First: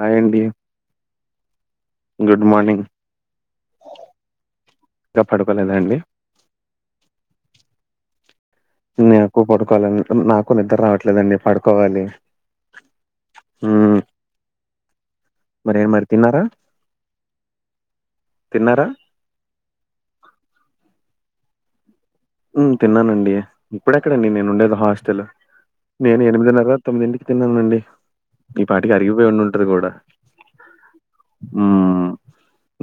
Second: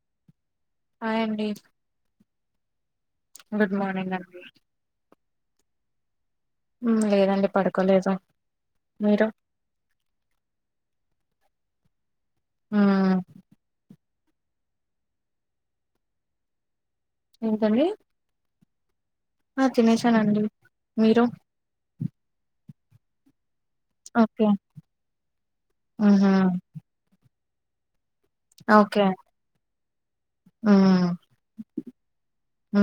Hi అండి hi అండి good morning good morning అండి ఇంకా పడుకోలేద అండి మ్, లేదండి పడుకోలేదు నేను మీరు ఒక పడుకోలేదు నాకు ఇంకా నిద్ర రావట్లేదండి పడుకోవాలి మ్, మరి ఏమైనా తిన్నారా ఏంటండీ తిన్నారా ఆ తినేసానండి మీరు హ్మ్ తిన్నానండి ఇప్పుడెక్కడండి ఓకే నేను ఉండేది హాస్టల్ నేను మ్హూ. ఎనిమిదిన్నర తొమ్మిది ఇంటికి తిన్నానండి ఈ పాటికి ఓకే అరిగిపోయి ఉంటది కూడా మ్, హ్మ్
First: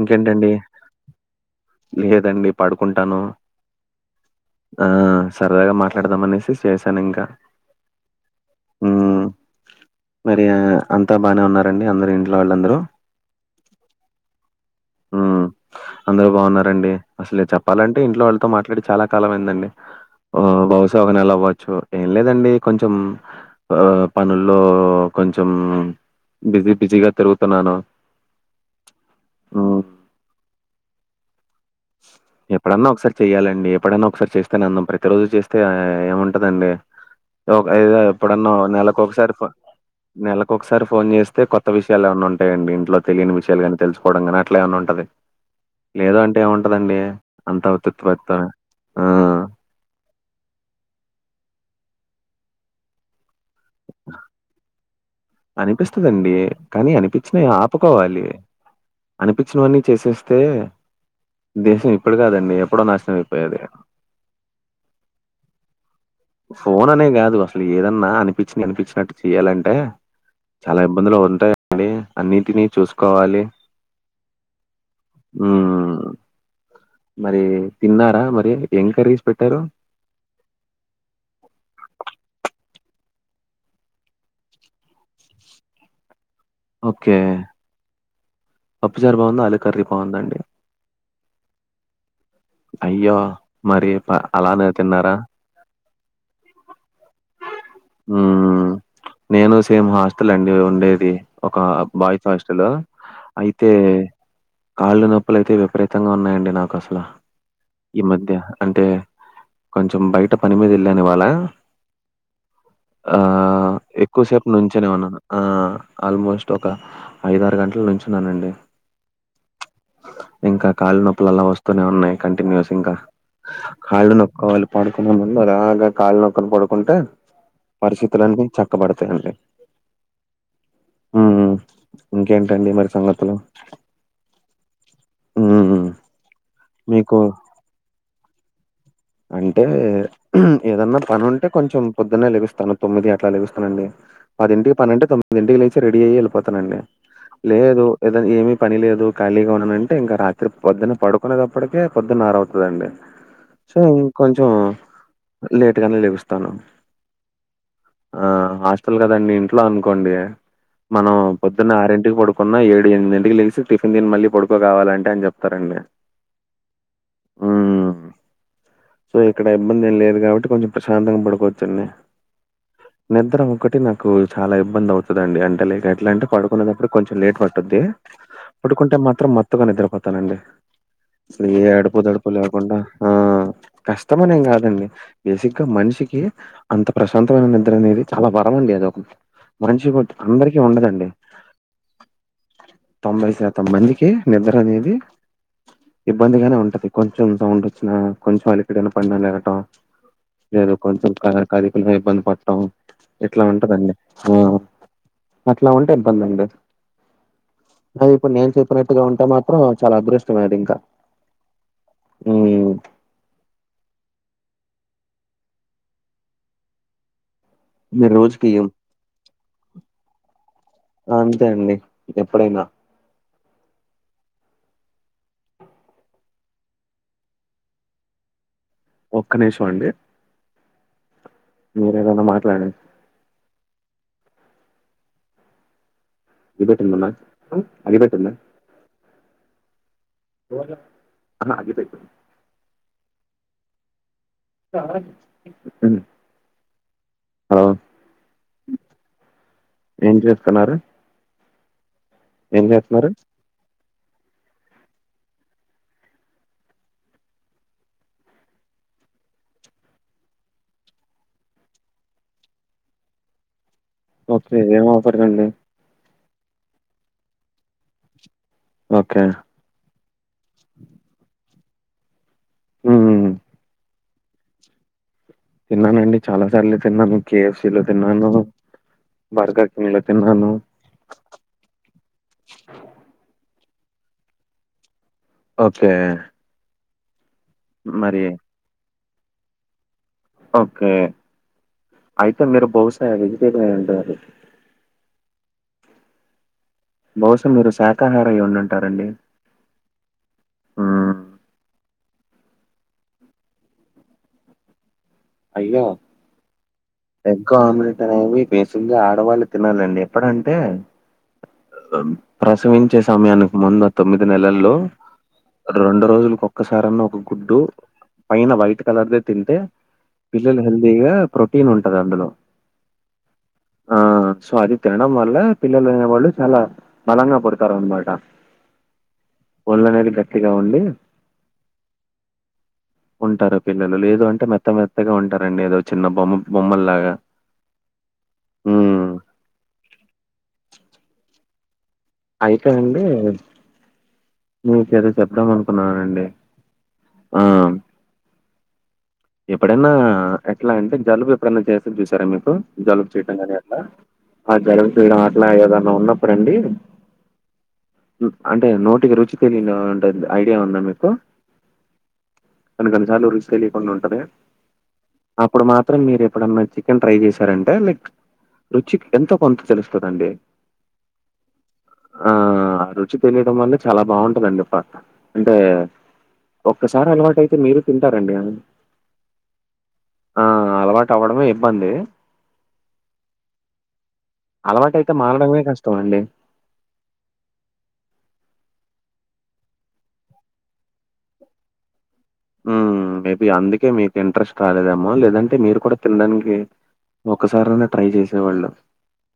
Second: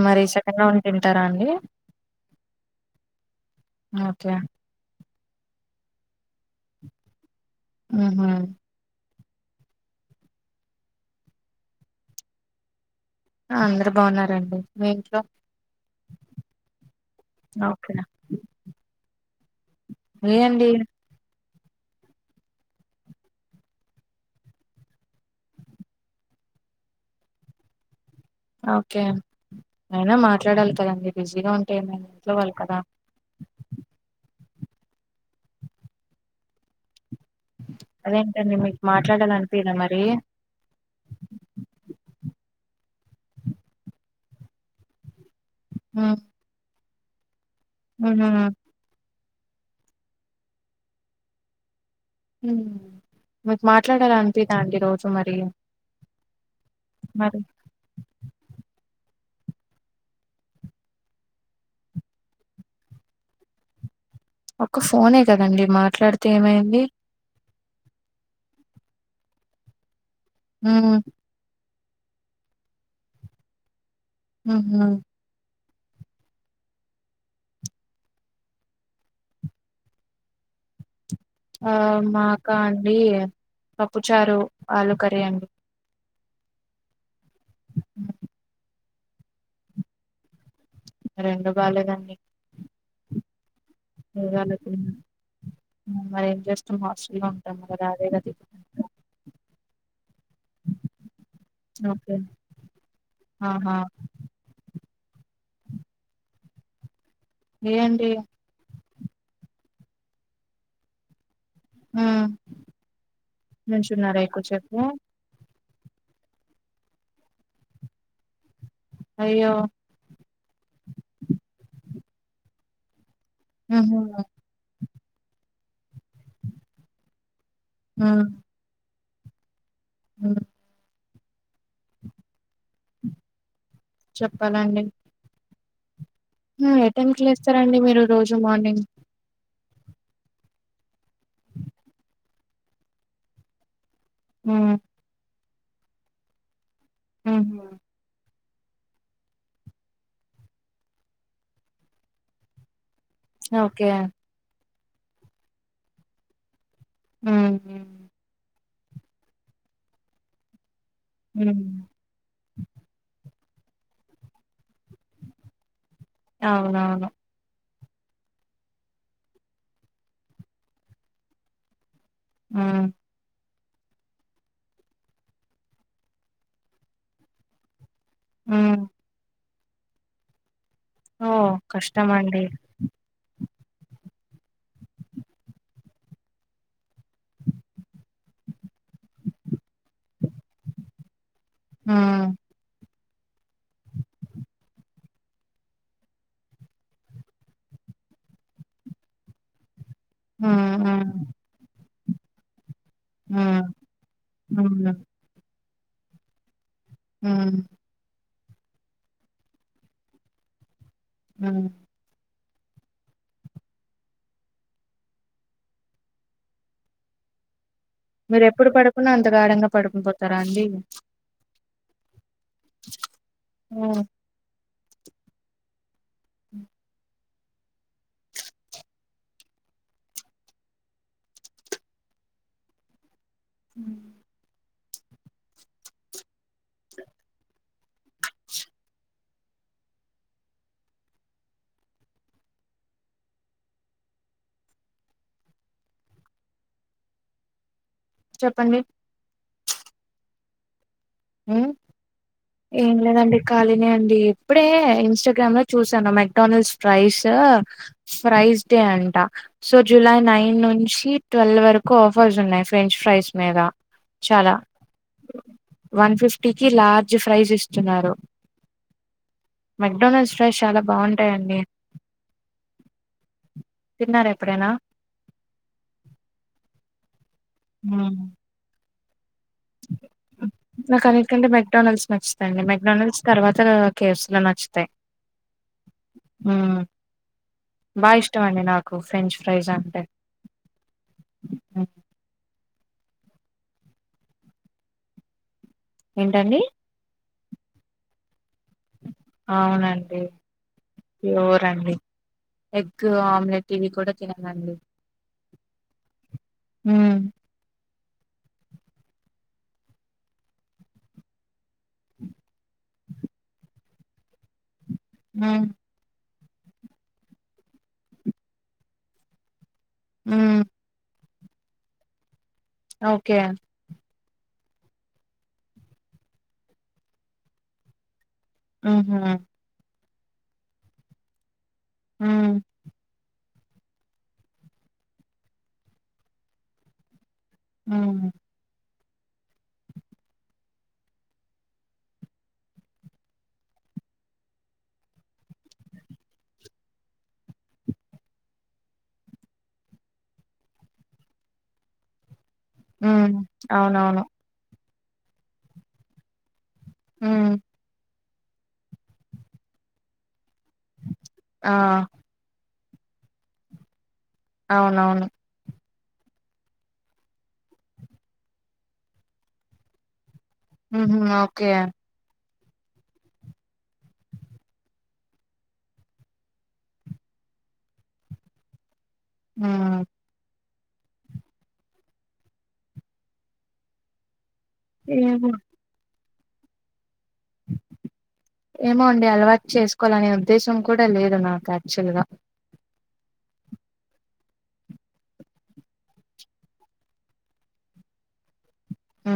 మరి సెకండ్ రౌండ్ తింటారా అండి లేదండి పడుకుంటాను ఓకే ఆ సరదాగా మాట్లాడదాం అనేసి చేశాను ఇంకా ఉహు హమ్ మరి అంతా బానే ఉన్నారండి అందరు ఇంట్లో వాళ్ళందరూ అందరు బాగున్నారండి మీ ఇంట్లో హ్మ్ అందరు బాగున్నారండి అసలు ఓకే చెప్పాలంటే ఇంట్లో వాళ్ళతో మాట్లాడి చాలా కాలంమైందండి లే ఆ అండి బహుశా ఒక నెల అవ్వచ్చు ఏం లేదండి కొంచెం ఆ పనుల్లో కొంచెం బిజీ బిజీగా తిరుగుతున్నాను ఓకే హ్మ్. అయినా మాట్లాడాలి కదండి బిజీగా వుంటెమి ఇంట్లో వాలు కదా చెయ్యాలండి ఎప్పుడైన ఒకసారి చేస్తేనే [unintelligible] ప్రతి రోజు చేస్తే ఏముంటదండి ఎప్పుడన్నా అదేంటండి మీకు నెలకు మాట్లాడాల ఒకసారి అనిపిదా మరి నెల ఒకసారి ఫోన్ చేస్తే కొత్త విషయాలు ఏమన్న ఉంటాయండి ఇంట్లో తెలియని విషయాలుగానీ తెలుసు కూడ కానే అట్ల ఏమన్నా ఉంటది మ్, లేదు అంటే ఏముంటదండి అంత మ్హూ. తత్పతోనే మీకు మట్లాడాలీ అనిపీద అండి రోజు మరి అనిపిస్తుదండి కానీ అనిపించిన మరి ఆ ఒప్పుకోవాలి అనిపించినవన్నీ చేసేస్తే దేశం ఇప్పుడు కాదండి ఎప్పుడో నాశనం అయిపోయేది ఒక్క ఫోనే కదండి మాట్లాడ్ ఫోన్ అనే కాదు అసలు ఏదన్న అనిపిం [unintelligible] అనిపించినట్టు చెయ్యాలంటే చాల హ్మ్ ఇబ్బందులు ఉంటాయండి అన్నిటిని చూసుకోవాలి ఆహా ఉ మరి తిన్నార మరి ఎం కరీస్ పెట్టారు ఆ మాకా అండి పప్పుచారు ఆలు కర్రీ అం ఓకే పప్పుచారు బాగుంద అలు కర్రీ బాగుంద అండి రెండు బాలేదండి అయ్యో మరి ప అలానే తిన్నార మరి ఏం [unintelligible] హాస్టల్ లో హ్మ్. [unintelligible] [unintelligible] నేను సేమ్ హాస్టల్ అండి ఉండేది ఒక ఓకే బాయ్స్ హాస్టలు అయితే ఆహా కళ్ళు నొప్పులు అయితే విపరీతంగా ఉన్నాయండి నాకు అసలు ఈ ఏంటి మధ్య అంటే కొంచెం బయట పని మీద ఏళ్ళాను ఇవాళ హు ఆ ఎక్కువసేపు నుంచునే ఉన్నాను ఆ ఆల్మోస్ట్ ఒక ఐదారు గంటల నించునానండి అయ్యో ఇంక కాళ్ళు నొప్పులు అలా వస్తూనే ఉన్నాయి కంటిన్యూస్ ఇంక హుహు కాళ్ళు నొక్కుకోవాలి పడుకునేముందు అలాగ కాళ్ళు నొక్కుకొని పడుకుంటే పరిస్థితులన్నీ చక్కబడతాయండి ఉ ఉ ఇంకేంటండి మరి సంగతులు చెప్పాలండి ఉ ఎ టైమ్ కి లేస్తారండి మీరు రోజు మార్నింగ్ అంటే ఏదన్న పని ఉంటే కొంచెం పోదున్నే లెగుస్తాను తొమ్మిది అట్ల లెగుస్తాను అండి హ్మ్ పదింటికి పనుంటే తొమ్మిదింటికి లేచి రెడీ అయ్యి ఏళిపోతానండి ఉ లేదు ఏద ఏమి పని లేదు ఖాళీగా ఉన్నానంటే ఇంకా రాత్రి పొద్దున పడుకునే తప్పటికి పొద్దున్న ఆరు అవుతదండి సో ఓకే ఇం కొంచెం లేట్గానే లెగుస్తాను ఉ ఆ హాస్టల్ కదండి ఇంట్లో అనుకోండి మనం హ్మ్ పొద్దున్న ఆరింటికి పడు కొన్న ఏడు ఎనిమిదింటికి తెలిసి టిఫిన్ దిని మళ్ళీ పొడుకో కావాలంటే అని చెప్తారండి అవునవును ఊ సో ఇక్కడ ఇబ్బంది ఏం లేదు కాబట్టి కొంచెం ప్రశాంతంగ పడుకోచ్చండి ఊ నిద్ర ఒకటి నాకు చాలా ఇబ్బందవుతుందండి అంటే లేక్ ఎట్లా అంటే పడుకునేటప్పుడు కొంచెం లేట్ పట్టుద్ది హ్మ్ పడుకుంటే మాత్రం మత్తుగా నిద్రపోతానండి ఓ అసలు ఏ అడుపు దడుపు కష్టమండి. లేకుండా ఆ కష్టమనేం గాదండి బేసిక్గా మనిషికి అంత ప్రశాంతమైన నిద్ర అనేది చాలా వరం అండి అదొక మనిషిగు అందరికిీ ఉండదండి హ్మ్. తొంభై శాతం మందికి నిద్రనేది ఇబ్బందిగానే ఉంటది కొంచెం సౌండ్ ఒచ్చిన కొంచెం అలిపిడి నపడిన లేగటం లేదు హ్మ్. కొంచెం క హ్మ్. కదిపినా ఇబ్బంది పడ్ టం ఇట్లా హ్మ్. ఉంటదండి ఊమ్ హ్మ్. అట్లా ఉంటే ఇబ్బంద్ అండి ఊమ్ అది ఇప్పుడు నేను చెప్పినట్టుగా ఉంటే మాత్రం చాలా అదృష్టమే అది ఇంకా అ ఊమ్ మీరు మీర్ రోజుకి ఎప్పుడు పడుకున్నా అంత గాఢంగా పడుకున్ పోతారా అండి అంతే అండి ఎప్పుడైనా ఉ ఉ ఒక్క నిషం అండి మీరేదన్నా మాట్లాడన్ ఉం ఇ పెట్టినున్న అమ్ అది పెట్ంద అన్న అగ్గిపె ఉం హలొ చెప్పండి ఏం చేస్తున్నారు ఉమ్ ఏం లేదండి ఖాలీనె అండి ఇప్పుడే ఇన్స్టాగ్రామ్ లో చూసాను మెక్డనల్డ్స్ ప్రైస్ ఫ్రైస్ డే అంట సో జులై నైన్ నుంచి ట్వెల్వ్ వరకు ఆఫర్స్ ఉన్నాయి ఫ్రెంచ్ ఫ్రైస్ మేదా చాలా ఓకే ఏం ఆఫర్ అండి వన్ ఫిఫ్టీకి లార్జ్ ఫ్రైస్ ఇస్తున్నారు ఓకే మెక్డోనల్డ్స్ రైస్ చాలా బాగుంటాయండి ఊమ్ తిన్నార్ ఎప్పుడేనా తిన్నానండి చాలా సార్లే తిన్నాను కేఎఫ్సిీలో హ్మ్. తిన్నాను బర్గాకిన్ల తిన్నాను నాకన్నిటికంటే మెక్డడానల్స్ నచ్చుతాండి మెక్డడానల్డ్స్ తర్వాత కేవ్స్ లో నచ్చుతయ్ ఓకే ఊమ్ బా మరి ఇష్టం అండి నాకు ఫ్రెంచ్ ఫ్రైస్ అంటే ఓకే హ్మ్. అయితే మీరు బహుశా వెజిటేరియన్ అయ్యుంటారు ఏంటండి బహుశా మీరు శాకాహార అయ్యి ఉండండ్ టారండి అవునండి ప్యూరండి ఎగ్ ఆమ్లెట్ ఇవి కూడ తినకండి అయ్యో మ్మ్ ఎ క్కువ ఆమ్లెట్ అనేవి బేసిగ్గ ఆడవాళ్ళు తినాలండి ఎప్పుడంటే ప్రసవించే సమయానికి ముందు తొమ్మిది నెలల్లో ఉమ్ రెండు రోజులకు ఒక్కసారన్నా ఒక గుడ్డు పైన వైట్ కలర్ దే తింటే పిల్లలు మ్మ్ హెల్దీగా ప్రోటీన్ ఉంటది అందులో అ ఓకె ఆ సో అది తినడం వల్ల పిల్లలు అనె వాళ్ళు చాలా బలంగా పుడుతారు అనమాట ఆహ ఒళ్లు అనేది గట్టిగా ఉండి ఉ ంటారు పిల్లలు లేదు అంటే మెత్త మెత్తగ ఉంటారండి ఏదో చిన్న బొమ్మ బొమ్మల్లాగా ఊహు మ్ అయితే నండి మీకు ఏదో చెప్దాం అనుకున్నానండి ఆ ఎప్పుడన్నా ఎట్ల అంటే జలుబు ఎప్పుడైనా చేస్తే చూసారా మీకు జలుబు చేయడం మ్మ్ కాని అట్ల అవునవును ఆ జలుబు చేయడం అట్లా ఏదన్నా ఉన్నప్పుడు అండి ఉమ్ అంటే నోటికి రుచి తెలియని తింటె ఐడియా ఉందా మీకు ఆ కొన్ని కొన్నిసార్లు రుచి తెలియకుండా ఉంటది అవునవును అప్పుడు మాత్రం మీరు ఎప్పుడన్నా చికెన్ ట్రై చేశారంటే లైక్ రుచికి ఎంత కొంత తెలుస్తదండి. ఉహు ఓకే ఆ రుచి తెలియడం వల్ల చాల బాగుంటుందండి అంటే ఒక్కసారి అలవాటు అయితే మీరు తింటారండి ఆ ఆ ఆ అలవాటు అవ్వడమే ఇబ్బంది అలవాటు అయితే ఏమో మానడమే కష్టం అండి ఏమో అండి అలవాటు చేసుకోవాలనే ఉద్దేశం కూడ లేదు నాకు యాక్చ్వల్ గా ఉ మేబీ అందుకే మీకు ఇంట్రెస్ట్ రాలేదేమో లేదంటే మీరు కూడా తినడానికి ఒక్కసారి అన్న ట్రై చేసేవాళ్ళు ఉ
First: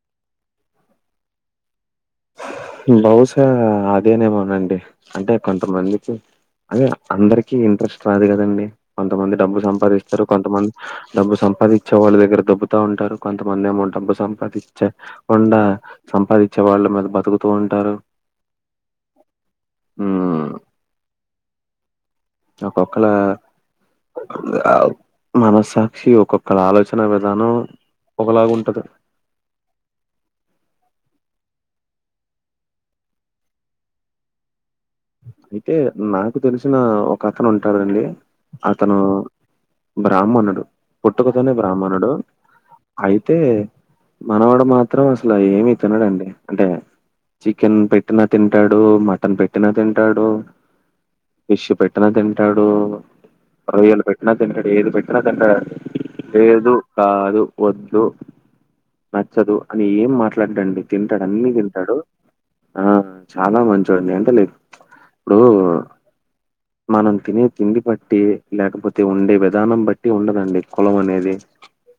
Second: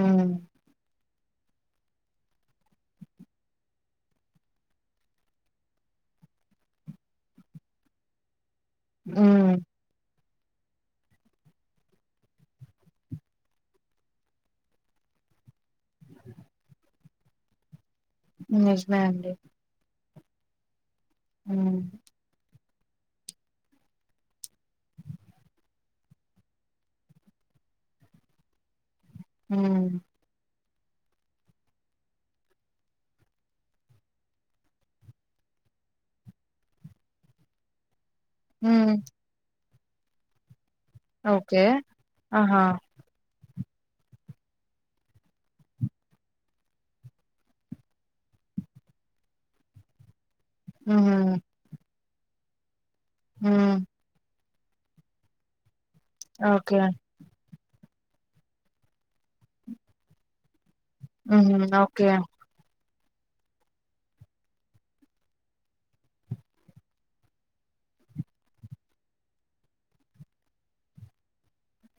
లవుశా అదేనేమోనండి అంటే కొంతమందికి అదే అందరికిీ ఇంట్రెస్ట్ రాదు కదండి కొంతమంది మ్మ్ డబ్బు సంపాదిస్తారు కొంతమంది డబ్బు సంపాదించే వాళ్ళ దగ్గర దొబ్బుతా ఉంటారు కొంతమంది ఏమో డబ్బు సంపాదించకుండా సంపాదించే వాళ్లు మీద బతుకుతూ ఉంటారు నిజమే అండి ఉ మ్ ఒక్కొకల మనస్సాక్షి ఒక్కొక్కరు ఆలోచన విధానం ఒకలాగు ఉంటది హా అయితే నాకు తెలిసిన ఒక అతను ఉంటాడండి హ్మ్ అతను బ్రాహ్మణుడు పుట్టుకతోనే ఓకే బ్రాహ్మణుడు ఆహా! అయితే మనవాడు మాత్రం అసలు ఏమి తినడండి అంటే చికెన్ పెట్టినా తింటాడు మటన్ పెట్టినా తింటాడు ఉహ్ పిష్ పెట్టిన తింటాడు హ్మ్. రొయ్యలు పెట్టిన తింటాడు ఏది పెట్టినా తింటాడం లేదు ఓకే. కాదు వద్దు నచ్చదు అని ఏం మాట్లాడండి తింటాడు అన్ని హుహు. తింటాడు ఓకే. ఆ చాలా మంచోడండి అంటేలే ఇప్పుడు మనం తినే తిండి బట్టి లేకపోతే ఉండే విధానం బట్టి ఉండదండి కులం అనేది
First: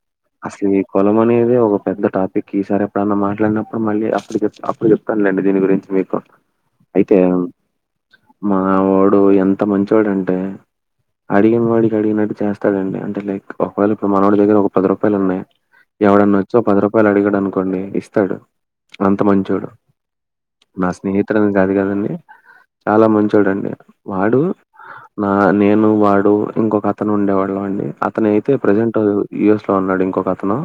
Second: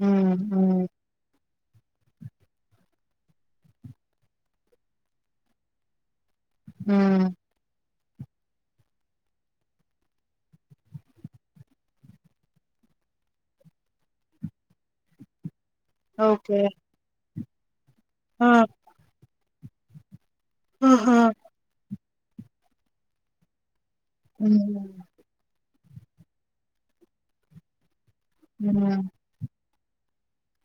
హ్మ్. అసల్ ఈ హ్మ్. కూలం అనేది ఒక పెద్ద టాపిక్ ఈసారి ఎప్పుడన్న మాట్లాడినప్పుడు మళ్ళీ అప్ చె అప్పుడు చెప్ తను లేండి దీని గురించి మీకు అయితే హ్మ్. మన వాడు ఎంత మంచోడు అంటే అడిగిన వాడికి అడిగినట్టు చేస్తాడండి అంటే లైక్ మనవోడి దగ్గర ఒక పది రూపాయలు ఉన్నాయి ఎవడన్నా వచ్చో ఓకే. పది రూపాయలు అడిగాడు అనుకోండి ఇస్ స్తాడు ఆ! అంత మంచోడు నా ఆహా! స్నేహితుడని కాదు కదండి చాలా మంచోడండి వాడు హ్మ్. నా నేను వాడు ఇంకొక అతను ఉండేవాడు అండి అతను అయితే ప్రెజెంట్ హ్మ్. యుఎస్ లో ఉన్నాడు ఇంకొకతను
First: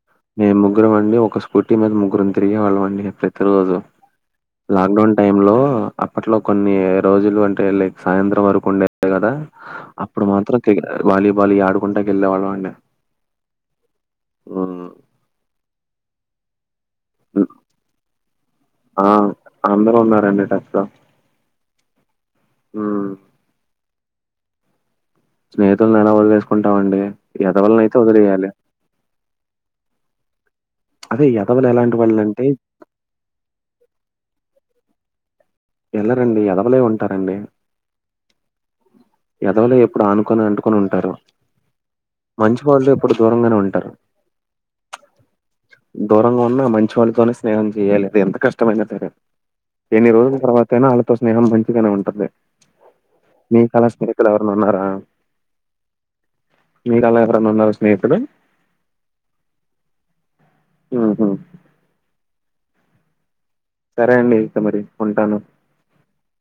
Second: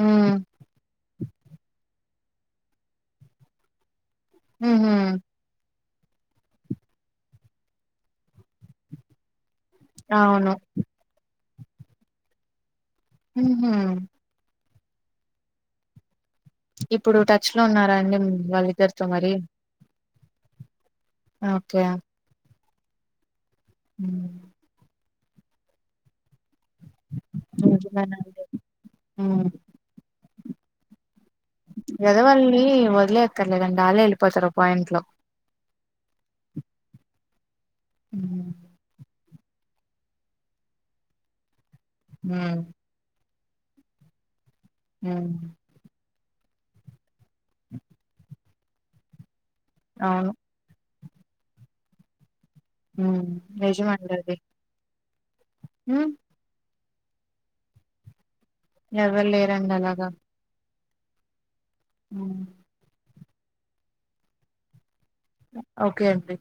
ఉమ్మ్ మేం ముగ్గురం అండి ఒక స్కూటీ మీద ముగ్గురం తిరిగే వాళ్ళండి ప్రతి రోజు హుహు. లాక్ డౌన్ టైమ్ లో అప్పట్లో కొన్ని రోజులు ఉంటే లైక్ సాయంత్రం వరకు ఉండే కదా అప్పుడు అవును. మాత్రం కే ఆ వాలీబాలీ ఆడుకుంటకీ ఎల్లే వాళ్లమండి ఉహా అవును ఇప్పుడు టచ్ లో ఉన్నారా అండి వాళ్ళిద్దరితో ఆ మరి అందరూ ఉన్నారండి టచ్ లో ఓకే ఉ ఉ స్నేహితులనేల వదిలేసుకుంటామండి ఎదవలనైతే నిజమేనండి. వదిలేయాలి హ్మ్ అదే ఎదవలు ఎలాంటి వాళ్ళు అంటే ఎదవల్ని వదిలే అక్కర్లేదండి ఆళ్లే వెళ్ళిపోతారు ఒక పాయింట్ లో వెళ్లరండి ఎదవలే ఉంటారండి ఉ ఎదవలే ఎప్పుడు ఆనుకొని అంటుకొని ఉంటారు మంచి హ్మ్. వాళ్ళు ఎప్పుడు దూరంగానే ఉంటారు ఉమ్ దూరంగా ఉన్నా మంచి వాళ్ళతోనే స్నేహం చేయ్యలేదు ఎంత కష్టమైన సరే ఎన్ని అవును. రోజుల తర్వాత అయినా ఆళ్ళతో స్నేహం మంచిగానే ఉంటుంది హుమ్ లే స్నేహితులు ఎవరైనా ఉన్నారా హ్మ్ మీ దాంట్లో ఎవరైనా ఉన్నారా స్నేహితులు ఎవరు లేరండి అలాగా హూ హూ ఉ సరే అండి ఇంక మరి ఉంటాను ఓకే అండి